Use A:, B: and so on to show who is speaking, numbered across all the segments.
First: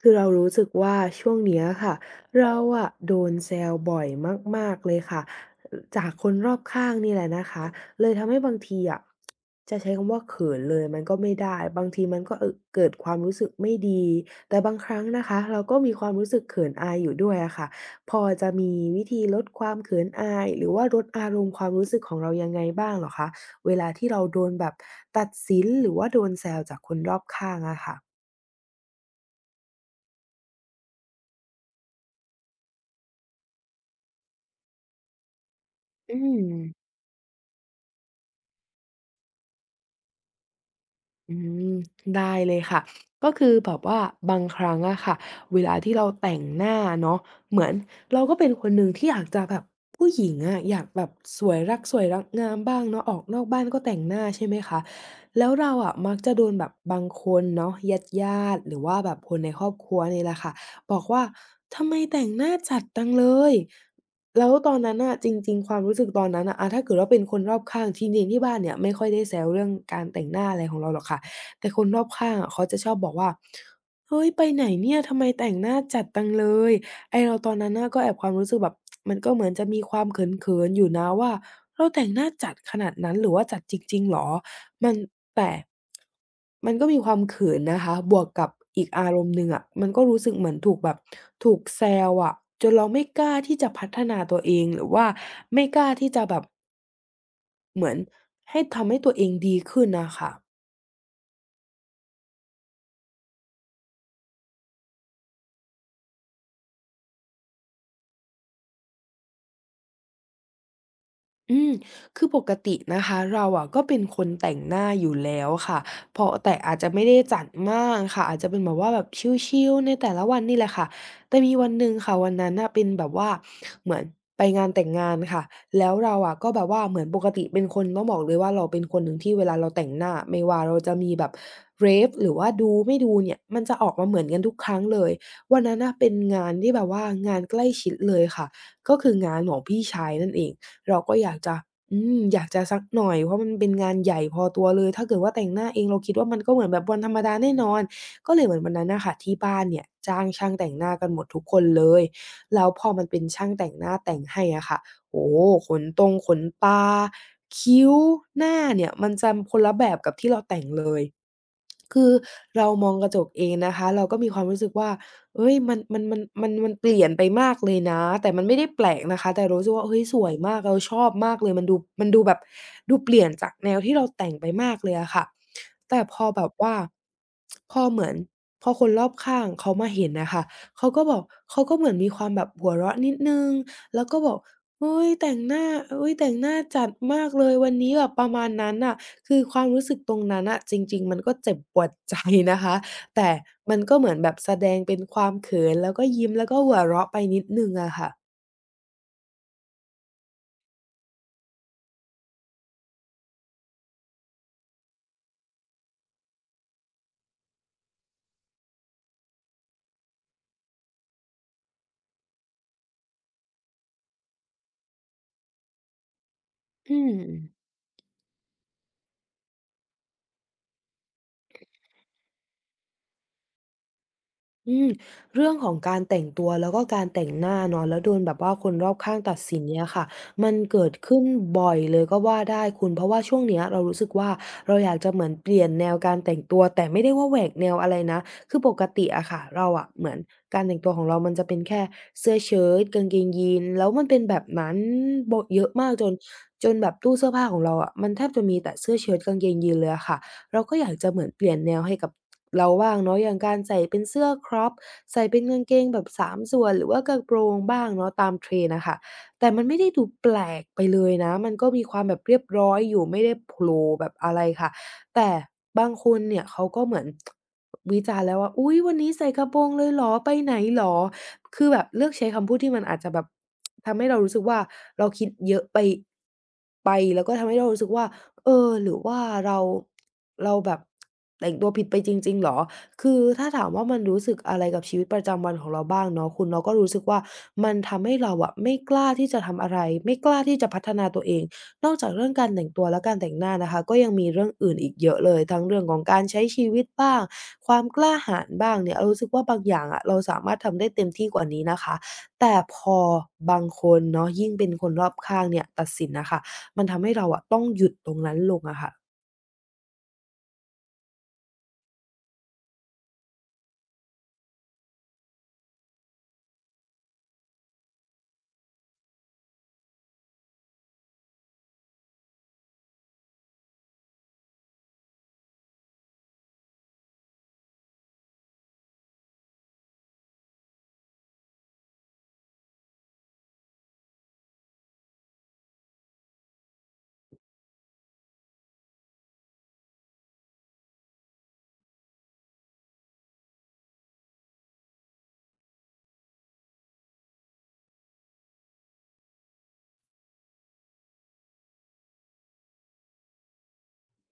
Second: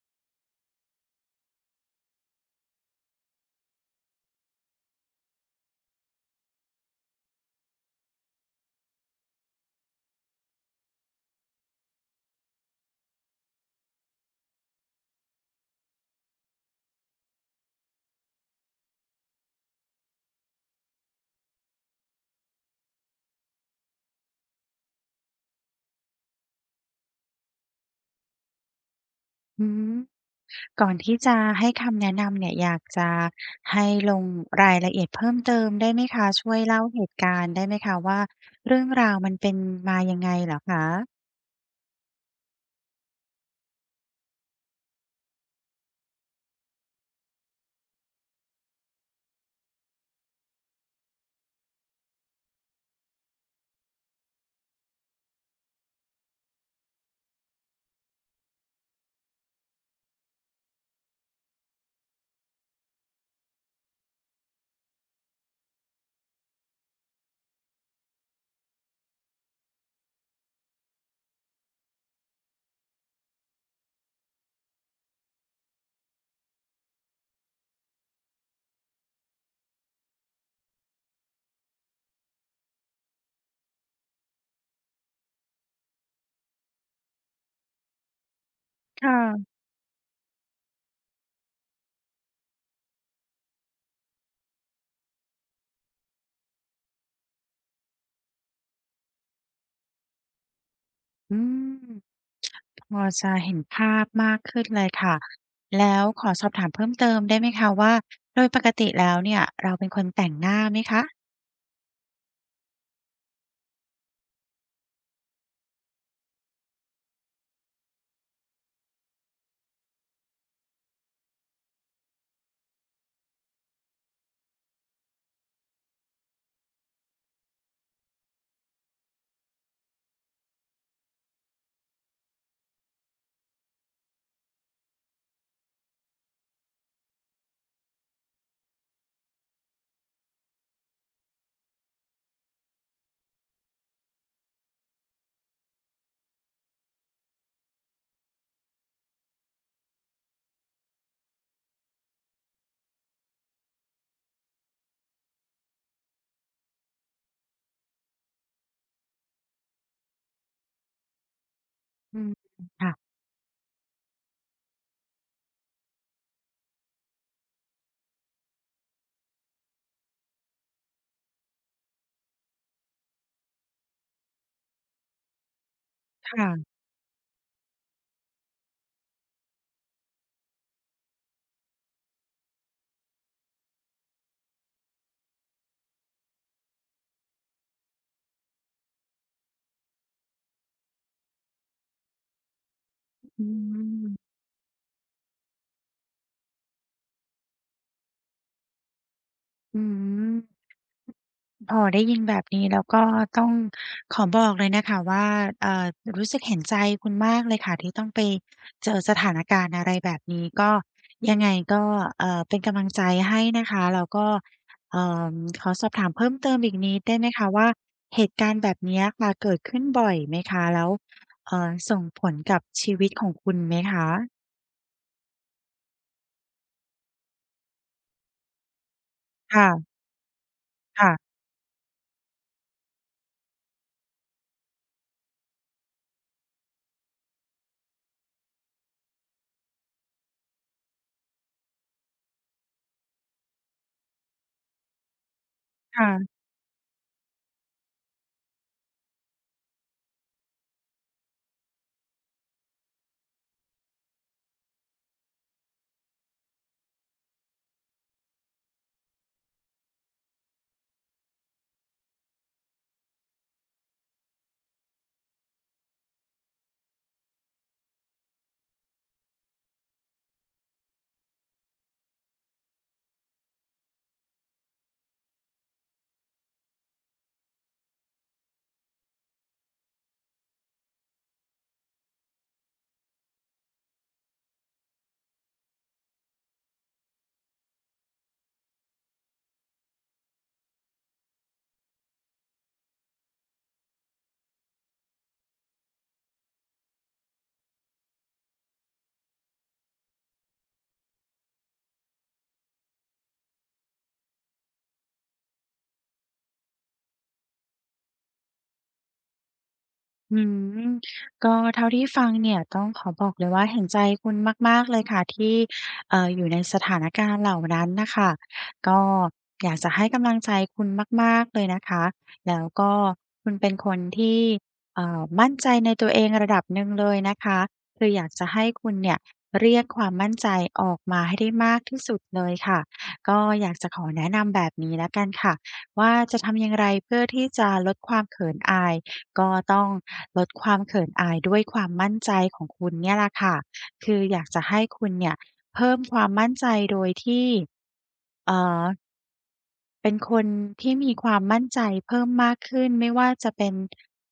A: คือเรารู้สึกว่าช่วงเนี้ยค่ะเราอะโดนแซวบ่อยมากๆเลยค่ะอจากคนรอบข้างนี่แหละนะคะเลยทำให้บางทีอะจะใช้คำว่าเขินเลยมันก็ไม่ได้บางทีมันก็เกิดความรู้สึกไม่ดีแต่บางครั้งนะคะเราก็มีความรู้สึกเขินอายอยู่ด้วยอะค่ะพอจะมีวิธีลดความเขินอายหรือว่าลดอารมณ์ความรู้สึกของเรายังไงบ้างเหรอคะเวลาที่เราโดนแบบตัดสินหรือว่าโดนแซวจากคนรอบข้างอะค่ะ
B: อืมก่อนที่จะให้คำแนะนำเนี่ยอยากจะให้ลงรายละเอียดเพิ่มเติมได้ไหม
A: อื
B: คะ
A: ม
B: ช่วยเล่าเหตุการณ์ได้ไหมคะว่าเรื่องราวมันเป็นมายังไงเหรอคะ
A: อืมได้เลยค่ะก็คือแบบว่าบางครั้งอะค่ะเวลาที่เราแต่งหน้าเนาะเหมือนเราก็เป็นคนหนึ่งที่อยากจะแบบผู้หญิงอะอยากแบบสวยรักสวยรักงามบ้างเนาะออกนอกบ้านก็แต่งหน้าใช่ไหมคะแล้วเราอะมักจะโดนแบบบางคนเนาะญาติๆหรือว่าแบบคนในครอบครัวนี่แหละค่ะบอกว่าทำไมแต่งหน้าจัดจังเลย แล้วตอนนั้นน่ะจริงๆความรู้สึกตอนนั้นน่ะถ้าเกิดว่าเป็นคนรอบข้างจริงๆที่บ้านเนี่ยไม่ค่อยได้แซวเรื่องการแต่งหน้าอะไรของเราหรอกค่ะแต่คนรอบข้างอะเขาจะชอบบอกว่าเฮ้ยไปไหนเนี่ยทำไมแต่งหน้าจัดจังเลยไอ้เราตอนนั้นน่ะก็แอบความรู้สึกแบบมันก็เหมือนจะมีความเขินๆอยู่นะว่าเราแต่งหน้าจัดขนาดนั้นหรือว่าจัดจริงๆเหรอ มันแต่มันก็มีความเขินนะคะ บวกกับอีก
B: ค
A: อารมณ์หนึ่ง
B: ่ะ
A: อะมันก็รู้สึกเหมือนถูกแบบถูกแซวอะจนเราไม่กล้าที่จะพัฒนาตัวเองหรือว่าไม่กล้าที่จะแบบเหมือนให้ทำให้ตัวเองดีขึ้นน่ะค่ะ
B: อืมพอจะเห็นภาพมากขึ้นเลยค่ะแล้วขอสอบถามเพิ่มเติมได้ไหมคะว่า
A: อืมคือปกตินะคะเราอะก็เป็นคนแต่งหน้าอยู่แล้วค่ะ เพราะแต่อาจจะไม่ได้จัดมากค่ะอาจจะเป็นแบบว่าแบบชิลๆในแต่ละวันนี่แหละค่ะ แต่มีวันหนึ่งค่ะวันนั้นน่ะเป็นแบบว่าเหมือนไปงานแต่งงานค่ะ แล้วเราอะก็แบบว่าเหมือนปกติเป็นคนต้องบอกเลยว่าเราเป็นคนหนึ่งที่เวลาเราแต่งหน้าไม่ว่าเราจะมีแบบ rave หรือว่าดูไม่ดูเนี่ยมันจะออกมาเหมือนกันทุกครั้งเลยวันนั้นน่ะเป็นงานที่แบบว่างานใกล้ชิดเลยค่ะก็คืองานของพี่ชายนั่นเอง เราก็อยากจะอยากจะสักหน่อยเพราะมันเป็นงานใหญ่พอตัวเลยถ้าเกิดว่าแต่งหน้าเองเราคิดว่ามันก็เหมือนแบบวันธรรมดาแน่นอนก็เลยเหมือนวันนั้นน่ะค่ะที่บ้านเนี่ยจ้างช่างแต่งหน้ากันหมดทุกคนเลยแล้วพอมันเป็นช่างแต่งหน้าแต่งให้อะค่ะโอ้โฮขนตงขนตาคิ้วหน้าเนี่ยมันจะคนละแบบกับที่เราแต่งเลยคือ
B: อืม
A: เรามองก
B: ค่ะ
A: ระจกเองนะคะเราก็มีความรู้สึกว่า เฮ้ยมันเปลี่ยนไปมากเลยนะแต่มันไม่ได้แปลกนะคะแต่เรารู้สึกว่าเฮ้ยสวยมากเราชอบมากเลยมันดูมันดูแบบดูเปลี่ยนจากแนวที่เราแต่งไปมากเลยอะค่ะแต่พอแบบ
B: ค่ะ
A: ว่าพอเหมือนพอคนรอบข้างเขามาเห็นน่ะค่ะเขาก็บอกเขาก็เหมือนมีความแบบหัวเราะนิดหนึ่งแล้วก็บอกเฮ้ยแต่งหน้าเฮ้ยแต่งหน้าจัดมากเลยวันนี้แบบประมาณนั้นน่ะคือความรู้สึกตรงนั้นน่ะจริงๆมันก็เจ็บปวดใจนะคะ แต่
B: อื
A: มันก็เหมือนแบ
B: ม
A: บแสดงเป็นความเขินแล้วก็ยิ้มแล้วก็หัวเราะไปนิดหนึ่งอะค่ะ
B: อืม พอได้ยินแบบนี้แล้วก็ต้องขอบอกเลยนะคะว่าเอ่อรู้สึกเห็นใจคุณมากเลยค่ะที่ต้องไปเจอสถานการณ์อะไรแบบนี้ก็ยังไงก็เป็นกำลังใจให้นะคะแล้วก็เอ่อขอสอบถามเพิ่มเติมอีกนิ
A: อื
B: ดได้
A: ม
B: ไหมคะว่าเหตุการณ์แบบเนี้ยค่ะเกิดขึ้นบ่อยไหมคะแล้วส่งผลกับชีวิตของคุณไหมคะ
A: อืมเรื่องของการแต่งตัวแล้วก็การแต่งหน้าเนาะแล้วโดนแบบว่าคนรอบข้างตัดสินเนี่ย
B: ค่ะ
A: ค่ะมันเกิดขึ้น
B: ค่ะ
A: บ่อยเลยก็ว่าได้คุณเพราะว่าช่วงเนี้ยเรารู้สึกว่าเราอยากจะเหมือนเปลี่ยนแนวการแต่งตัวแต่ไม่ได้ว่าแหวกแนวอะไรนะคือปกติอะค่ะเราอะเหมือนการแต่งตัวของเรามันจะเป็นแค่เสื้อเชิ้ตกางเกงยีนแล้วมันเป็นแบบนั้นโบะเยอะมาก
B: ค่ะ
A: จนแบบตู้เสื้อผ้าของเราอะมันแทบจะมีแต่เสื้อเชิ้ตกางเกงยีนเลยอะค่ะ เราก็อยากจะเหมือนเปลี่ยนแนวให้กับเราบ้างเนาะอย่างการใส่เป็นเสื้อ crop ใส่เป็นกางเกงแบบ3ส่วนหรือว่ากระโปรงบ้างเนาะตาม trend อะค่ะแต่มันไม่ได้ดูแปลกไปเลยนะมันก็มีความแบบเรียบร้อยอยู่ไม่ได้โผล่แบบอะไรค่ะแต่บางคนเนี่ยเขาก็เหมือนวิจารณ์แล้วว่าอุ๊ยวันนี้ใส่กระโปรงเลยเหรอไปไหนเหรอคือแบบเลือกใช้คำพูดที่มันอาจจะแบบทำให้เรารู้สึกว่าเราคิดเยอะไปไปแล้วก็ทำให้เรารู้สึกว่า เออหรือว่าเราแบบแต่งตัวผิดไปจริงๆเหรอคือถ้าถามว่ามันรู้สึกอะไรกับชีวิตประจำวันของเราบ้างเนาะคุณเราก็รู้สึกว่ามันทำให้เราอะไม่กล้าที่จะทำอะไรไม่กล้าที่จะพัฒนาตัวเองนอกจากเรื่องการแต่งตัวและการแต่งหน้านะคะก็ยังมีเรื่องอื่นอีกเยอะเลยทั้งเรื่องของการใช้ชีวิตบ้างความกล้าหาญบ้างเนี่ยเรารู้สึกว่าบางอย่างอะเราสามารถทำได้เต็มที่กว่านี้นะคะแต่พอบางคนเนาะยิ่งเป็นคนรอบข้างเนี่ยตัดสินน่ะค่ะ มันทำให้เราอะต้องหยุดตรงนั้นลงอะค่ะ
B: อืมก็เท่าที่ฟังเนี่ยต้องขอบอกเลยว่าเห็นใจคุณมากๆเลยค่ะที่อยู่ในสถานการณ์เหล่านั้นน่ะค่ะก็อยากจะให้กำลังใจคุณมากๆเลยนะคะแล้วก็คุณเป็นคนที่มั่นใจในตัวเองระดับหนึ่งเลยนะคะคืออยากจะให้คุณเนี่ยเรียกความมั่นใจออกมาให้ได้มากที่สุดเลยค่ะก็อยากจะขอแนะนำแบบนี้แล้วกันค่ะว่าจะทำอย่างไรเพื่อที่จะลดความเขินอาย ก็ต้องลดความเขินอายด้วยความมั่นใจของคุณเนี่ยแหละค่ะ คืออยากจะให้คุณเนี่ยเอ่อเป็นคนที่มีความมั่นใจเพิ่มมากขึ้นไม่ว่าจะเป็น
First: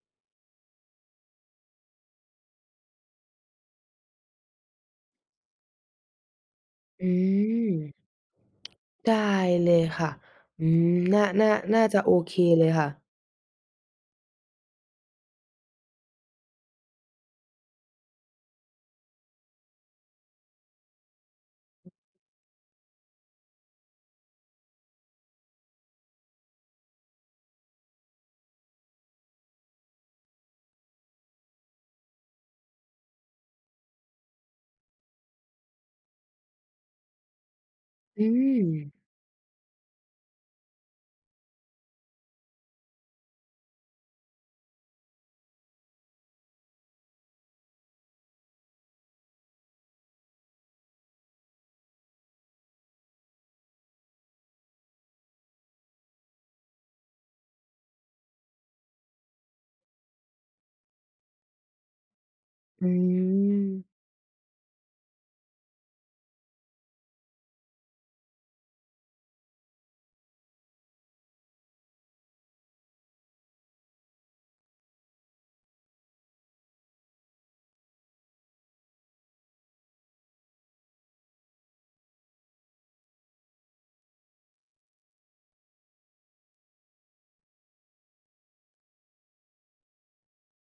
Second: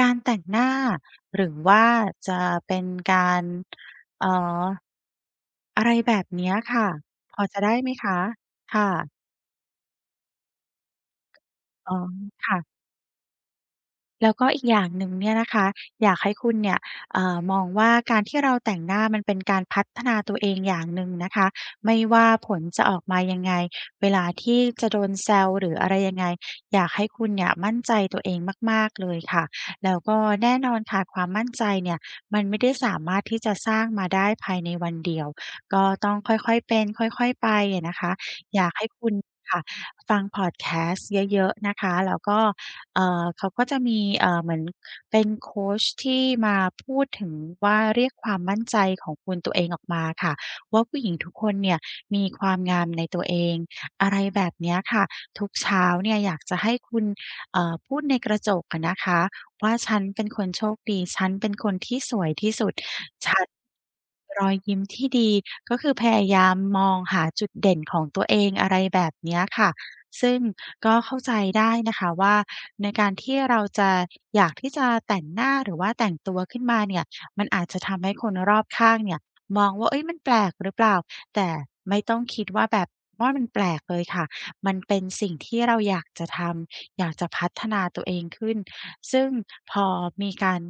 B: การแต่งหน้าหรือว่าจะเป็นการเอ่ออะไรแบบเนี้ยค่ะ
A: อื
B: พอจะ
A: ม
B: ได้ไหมคะค่ะ
A: ได้เลยค่ะอืมน่า
B: อ๋อ
A: จะโอเคเลย
B: ค่ะ
A: ค่ะ
B: แล้วก็อีกอย่างหนึ่งเนี่ยนะคะอยากให้คุณเนี่ยมองว่าการที่เราแต่งหน้ามันเป็นการพัฒนาตัวเองอย่างหนึ่งนะคะไม่ว่าผลจะออกมายังไงเวลาที่จะโดนแซวหรืออะไรยังไงอยากให้คุณเนี่ยมั่นใจตัวเองมากๆเลยค่ะแล้วก็แน่นอนค่ะความมั่นใจเนี่ยมันไม่ได้สามารถที่จะสร้างมาได้ภายในวันเดียวก็ต้องค่อยๆเป็นค่อยๆไปอะนะคะ
A: อื
B: อ
A: ม
B: ยากให้คุณค่ะฟังพอดแคสต์เยอะๆนะคะแล้วก็ เขาก็จะมีเหมือนเป็นโคชที่มาพูดถึงว่าเรียกความมั่นใจของคุณตัวเองออกมาค่ะว่าผู้หญิงทุกคนเนี่ยมีความงามในตัวเองอะไรแบบเนี้ยค่ะทุกเช้าเนี่ยอยากจะให้คุณพูดในกระจกอะนะคะว่าฉันเป็นคนโชคดีฉันเป็นคนที่สวยที่สุด
A: อื
B: ฉัน
A: ม
B: รอยยิ้มที่ดีก็คือพยายามมองหาจุดเด่นของตัวเองอะไรแบบเนี้ยค่ะ ซึ่งก็เข้าใจได้นะคะว่าในการที่เราจะอยากที่จะแต่งหน้าหรือว่าแต่งตัวขึ้นมาเนี่ยมันอาจจะทำให้คนรอบข้างเนี่ยมองว่าเฮ้ยมันแปลกหรือเปล่าแต่ไม่ต้องคิดว่าแบบว่ามันแปลกเลยค่ะมันเป็นสิ่งที่เราอยากจะทำอยากจะพัฒนาตัวเองขึ้นซึ่งพอมีการ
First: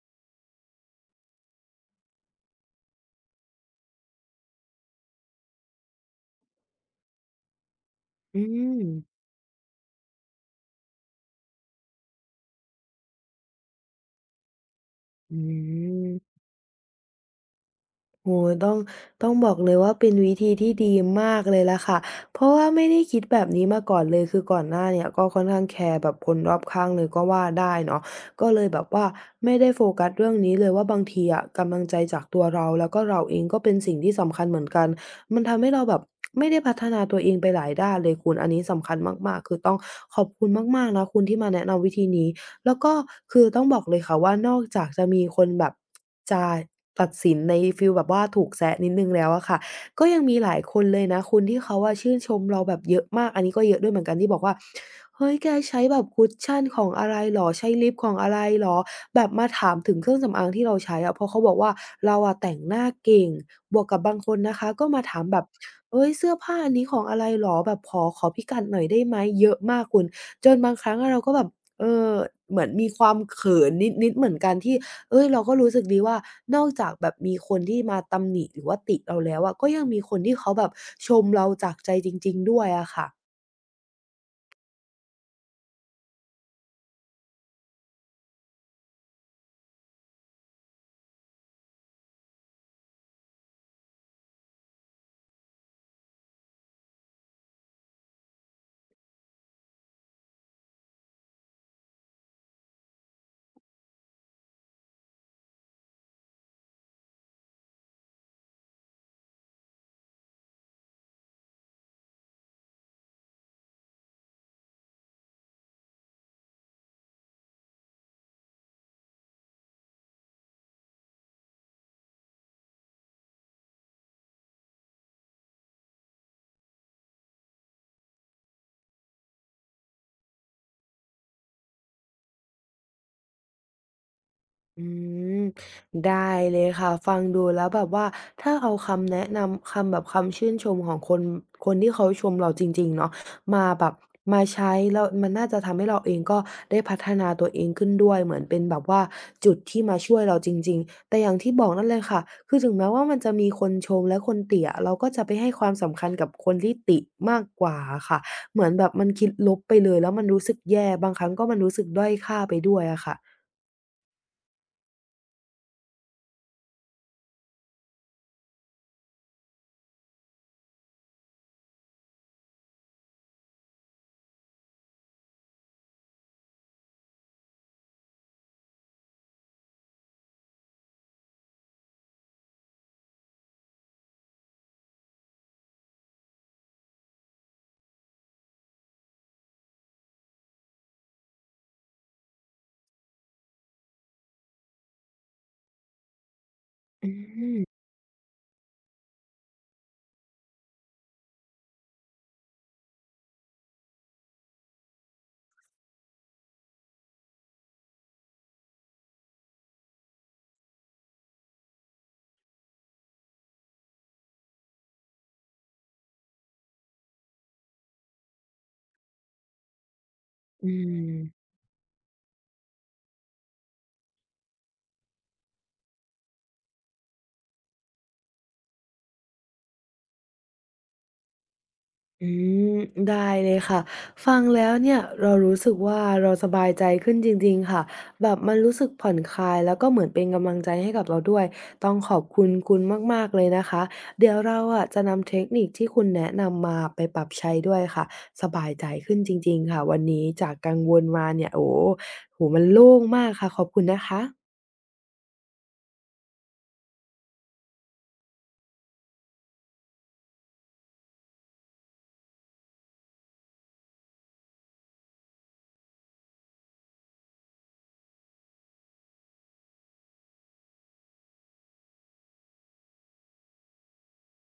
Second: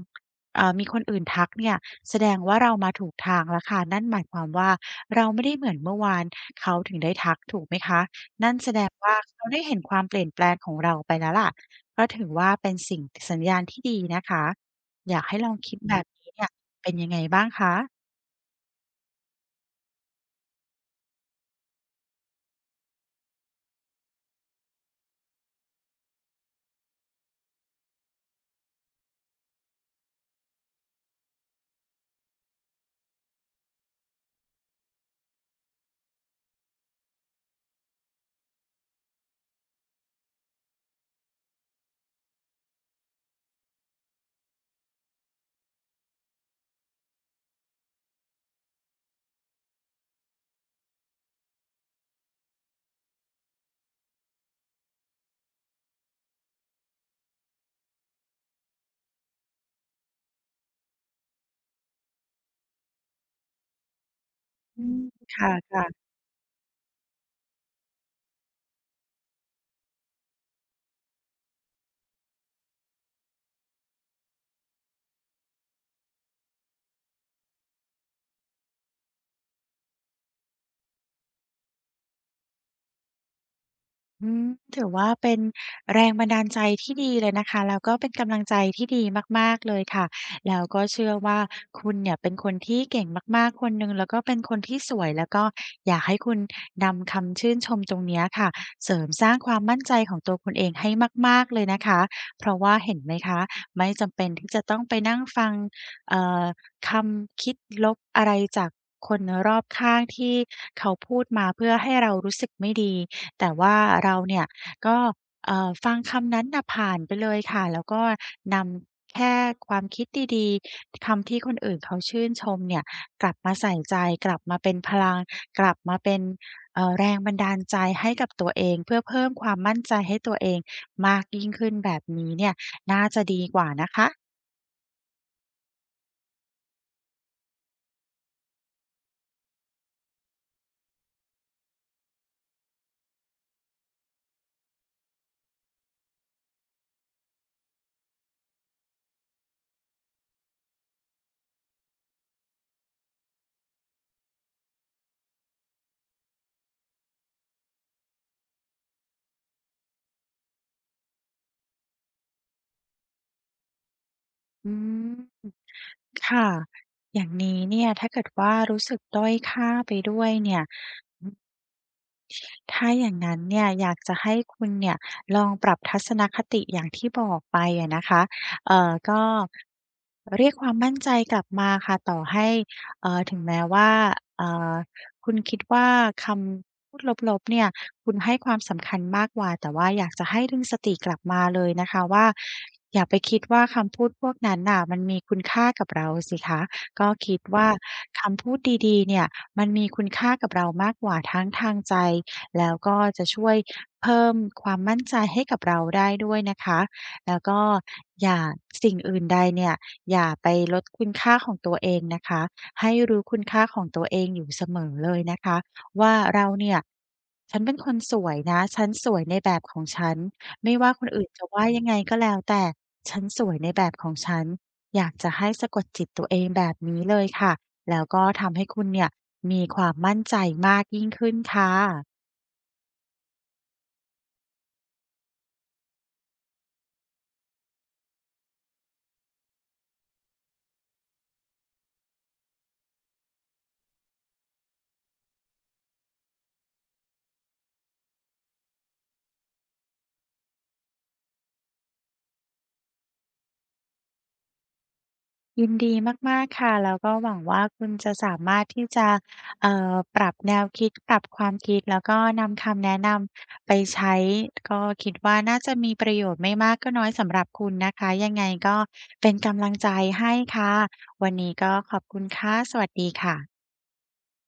B: มีคนอื่นทักเนี่ยแสดงว่าเรามาถูกทางแล้วค่ะนั่นหมายความว่าเราไม่ได้เหมือนเมื่อวานเขาถึงได้ทักถูกไหมคะ
A: อื
B: นั่นแส
A: ม
B: ดงว่าเขาได้เห็นความเปลี่ยนแปลงของเราไปแล้วล่ะก็ถือว่าเป็นสิ่งสัญญาณที่ดีนะคะอยาก
A: อื
B: ให้ลองคิดแบบนี้
A: ม
B: เนี่ยเป็นยังไงบ้างคะ
A: โอ้โฮต้องบอกเลยว่าเป็นวิธีที่ดีมากเลยล่ะค่ะเพราะว่าไม่ได้คิดแบบนี้มาก่อนเลยคือก่อนหน้าเนี่ยก็ค่อนข้างแคร์แบบคนรอบข้างเลยก็ว่าได้เนาะก็เลยแบบว่าไม่ได้โฟกัสเรื่องนี้เลยว่าบางทีอะกำลังใจจากตัวเราแล้วก็เราเองก็เป็นสิ่งที่สำคัญเหมือนกันมันทำให้เราแบบไม่ได้พัฒนาตัวเองไปหลายด้านเลยคุณอันนี้สำคัญมากๆคือต้องขอบคุณมากๆนะคุณที่มาแนะนำวิธีนี้ แล้วก็คือต้องบอกเลยค่ะว่านอกจากจะมีคนแบบจะตัดสินในฟีลแบบว่าถูกแซะนิดหนึ่งแล้วอะค่ะก็ยังมีหลายคนเลยนะคุณที่เขาอะชื่นชมเราแบบเยอะมากอันนี้ก็เยอะด้วยเหมือนกันที่บอกว่าเฮ้ยแกใช้แบบคุชชั่นของอะไรเหรอใช้ลิปของอะไรเหรอแบบมาถามถึงเครื่องสำอางที่เราใช้อะเพราะเขาบอกว่าเราอะแต่งหน้าเก่งบวกกับบางคนนะคะ
B: อื
A: ก็
B: ม
A: มาถามแบบ
B: ค่ะๆ
A: เฮ้ยเสื้อผ้าอันนี้ของอะไรเหรอแบบขอพิกัดหน่อยได้ไหมเยอะมากคุณจนบางครั้งอะเราก็แบบ เออเหมือนมีความเขินนิดๆเหมือนกันที่เฮ้ยเราก็รู้สึกดีว่านอกจากแบบมีคนที่มาตำหนิหรือว่าติเราแล้วอะก็ยังมีคนที่เขาแบบชมเราจากใจจริงๆด้วยอะค่ะ
B: อืมถือว่าเป็นแรงบันดาลใจที่ดีเลยนะคะแล้วก็เป็นกำลังใจที่ดีมากๆเลยค่ะแล้วก็เชื่อว่าคุณเนี่ยเป็นคนที่เก่งมากๆคนหนึ่งแล้วก็เป็นคนที่สวยแล้วก็อยากให้คุณนำคำชื่นชมตรงเนี้ยค่ะเสริมสร้างความมั่นใจของตัวคุณเองให้มากๆเลยนะคะเพราะว่าเห็นไหมคะไม่จำเป็นที่จะต้องไปนั่งฟังเอ่อ คำคิดลบอะไรจากคนรอบข้างที่เขาพูดมาเพื่อให้เรารู้สึกไม่ดีแต่ว่าเราเนี่ยก็ฟังคำนั้นน่ะผ่านไปเลยค่ะแล้วก็นำแค่ความคิดดีๆคำที่คนอื่นเขาชื่นชมเนี่ยกลับมาใส่ใจกลับมาเป็นพลังกลับมาเป็นมา
A: อืมได้เลยค่ะฟังดูแล้วแบบว่าถ้าเอาคำแนะนำคำแบบคำชื่นชมของคนที่เขาชมเราจริงๆเนาะมาแบบมาใช้แล้วมันน่าจะทำให้เราเองก็ได้พัฒนาตัวเองขึ้นด้วยเหมือนเป็นแบบว่าจุดที่มาช่วยเราจริงๆแต่อย่างที่บอกนั่นเลยค่ะคือถึงแม้ว่ามันจะมีคนชมและคนติอะเราก็จะไปให้ความสำคัญกับคนที่ติมากกว่าอะค่ะเหมือนแบบมันคิดลบไปเลยแล้วมันรู้สึกแย่บางครั้งก็มันรู้สึกด้อยค่าไปด้วยอะค่ะ
B: อืมค่ะอย่างนี้เนี่ยถ้าเกิดว่ารู้สึกด้อยค่าไปด้วยเนี่ย ถ้าอย่างนั้นเนี่ยอยากจะให้คุณเนี่ยลองปรับทัศนคติอย่างที่บอกไปอะนะคะก็เรียกความมั่นใจกลับมาค่ะต่อให้ถึงแม้ว่าเอ่อคุณคิดว่าคำพูดลบๆเนี่ยคุณให้ความสำคัญมากกว่าแต่ว่าอยากจะให้ดึงสติกลับมาเลยนะคะว่าอย่าไปคิดว่าคำพูดพวกนั้นน่ะมันมีคุณค่ากับเราสิคะ
A: อื
B: ก็คิด
A: ม
B: ว่าคำพูดดีๆเนี่ยมันมีคุณค่ากับเรามากกว่าทั้งทางใจ แล้วก็จะช่วยเพิ่มความมั่นใจให้กับเราได้ด้วยนะคะ แล้วก็อย่าสิ่งอื่นใดเนี่ยอย่าไปลดคุณค่าของตัวเองนะคะ ให้รู้คุณค่าของตัวเองอยู่เสมอเลยนะคะว่าเราเนี่ยฉันเป็นคนสวยนะฉันสวยในแบบของฉัน
A: อื
B: ไม่ว่าคน
A: ม
B: อื่นจะว่ายังไงก็แล้วแต่ฉันสวยในแบบของฉันอยากจะให้สะกดจิตตัวเองแบบนี้เลยค่ะแล้วก็ทำให้คุณเนี่ยมีความมั่นใจมากยิ่งขึ้นค่ะ
A: อืมได้เลยค่ะ ฟังแล้วเนี่ยเรารู้สึกว่าเราสบายใจขึ้นจริงๆค่ะแบบมันรู้สึกผ่อนคลายแล้วก็เหมือนเป็นกำลังใจให้กับเราด้วย ต้องขอบคุณคุณมากๆเลยนะคะ เดี๋ยวเราอะจะนำเทคนิคที่คุณแนะนำมาไปปรับใช้ด้วยค่ะ สบายใจขึ้นจริงๆค่ะวันนี้จากกังวลมาเนี่ยโอ้โฮโอ้โฮมันโล่งมากค่ะขอบคุณนะคะ
B: ยินดีมากๆค่ะแล้วก็หวังว่าคุณจะสามารถที่จะปรับแนวคิดปรับความคิดแล้วก็นำคำแนะนำไปใช้ก็คิดว่าน่าจะมีประโยชน์ไม่มากก็น้อยสำหรับคุณนะคะยังไงก็เป็นกำลังใจให้ค่ะวันนี้ก็ขอบคุณค่ะสวัสดีค่ะ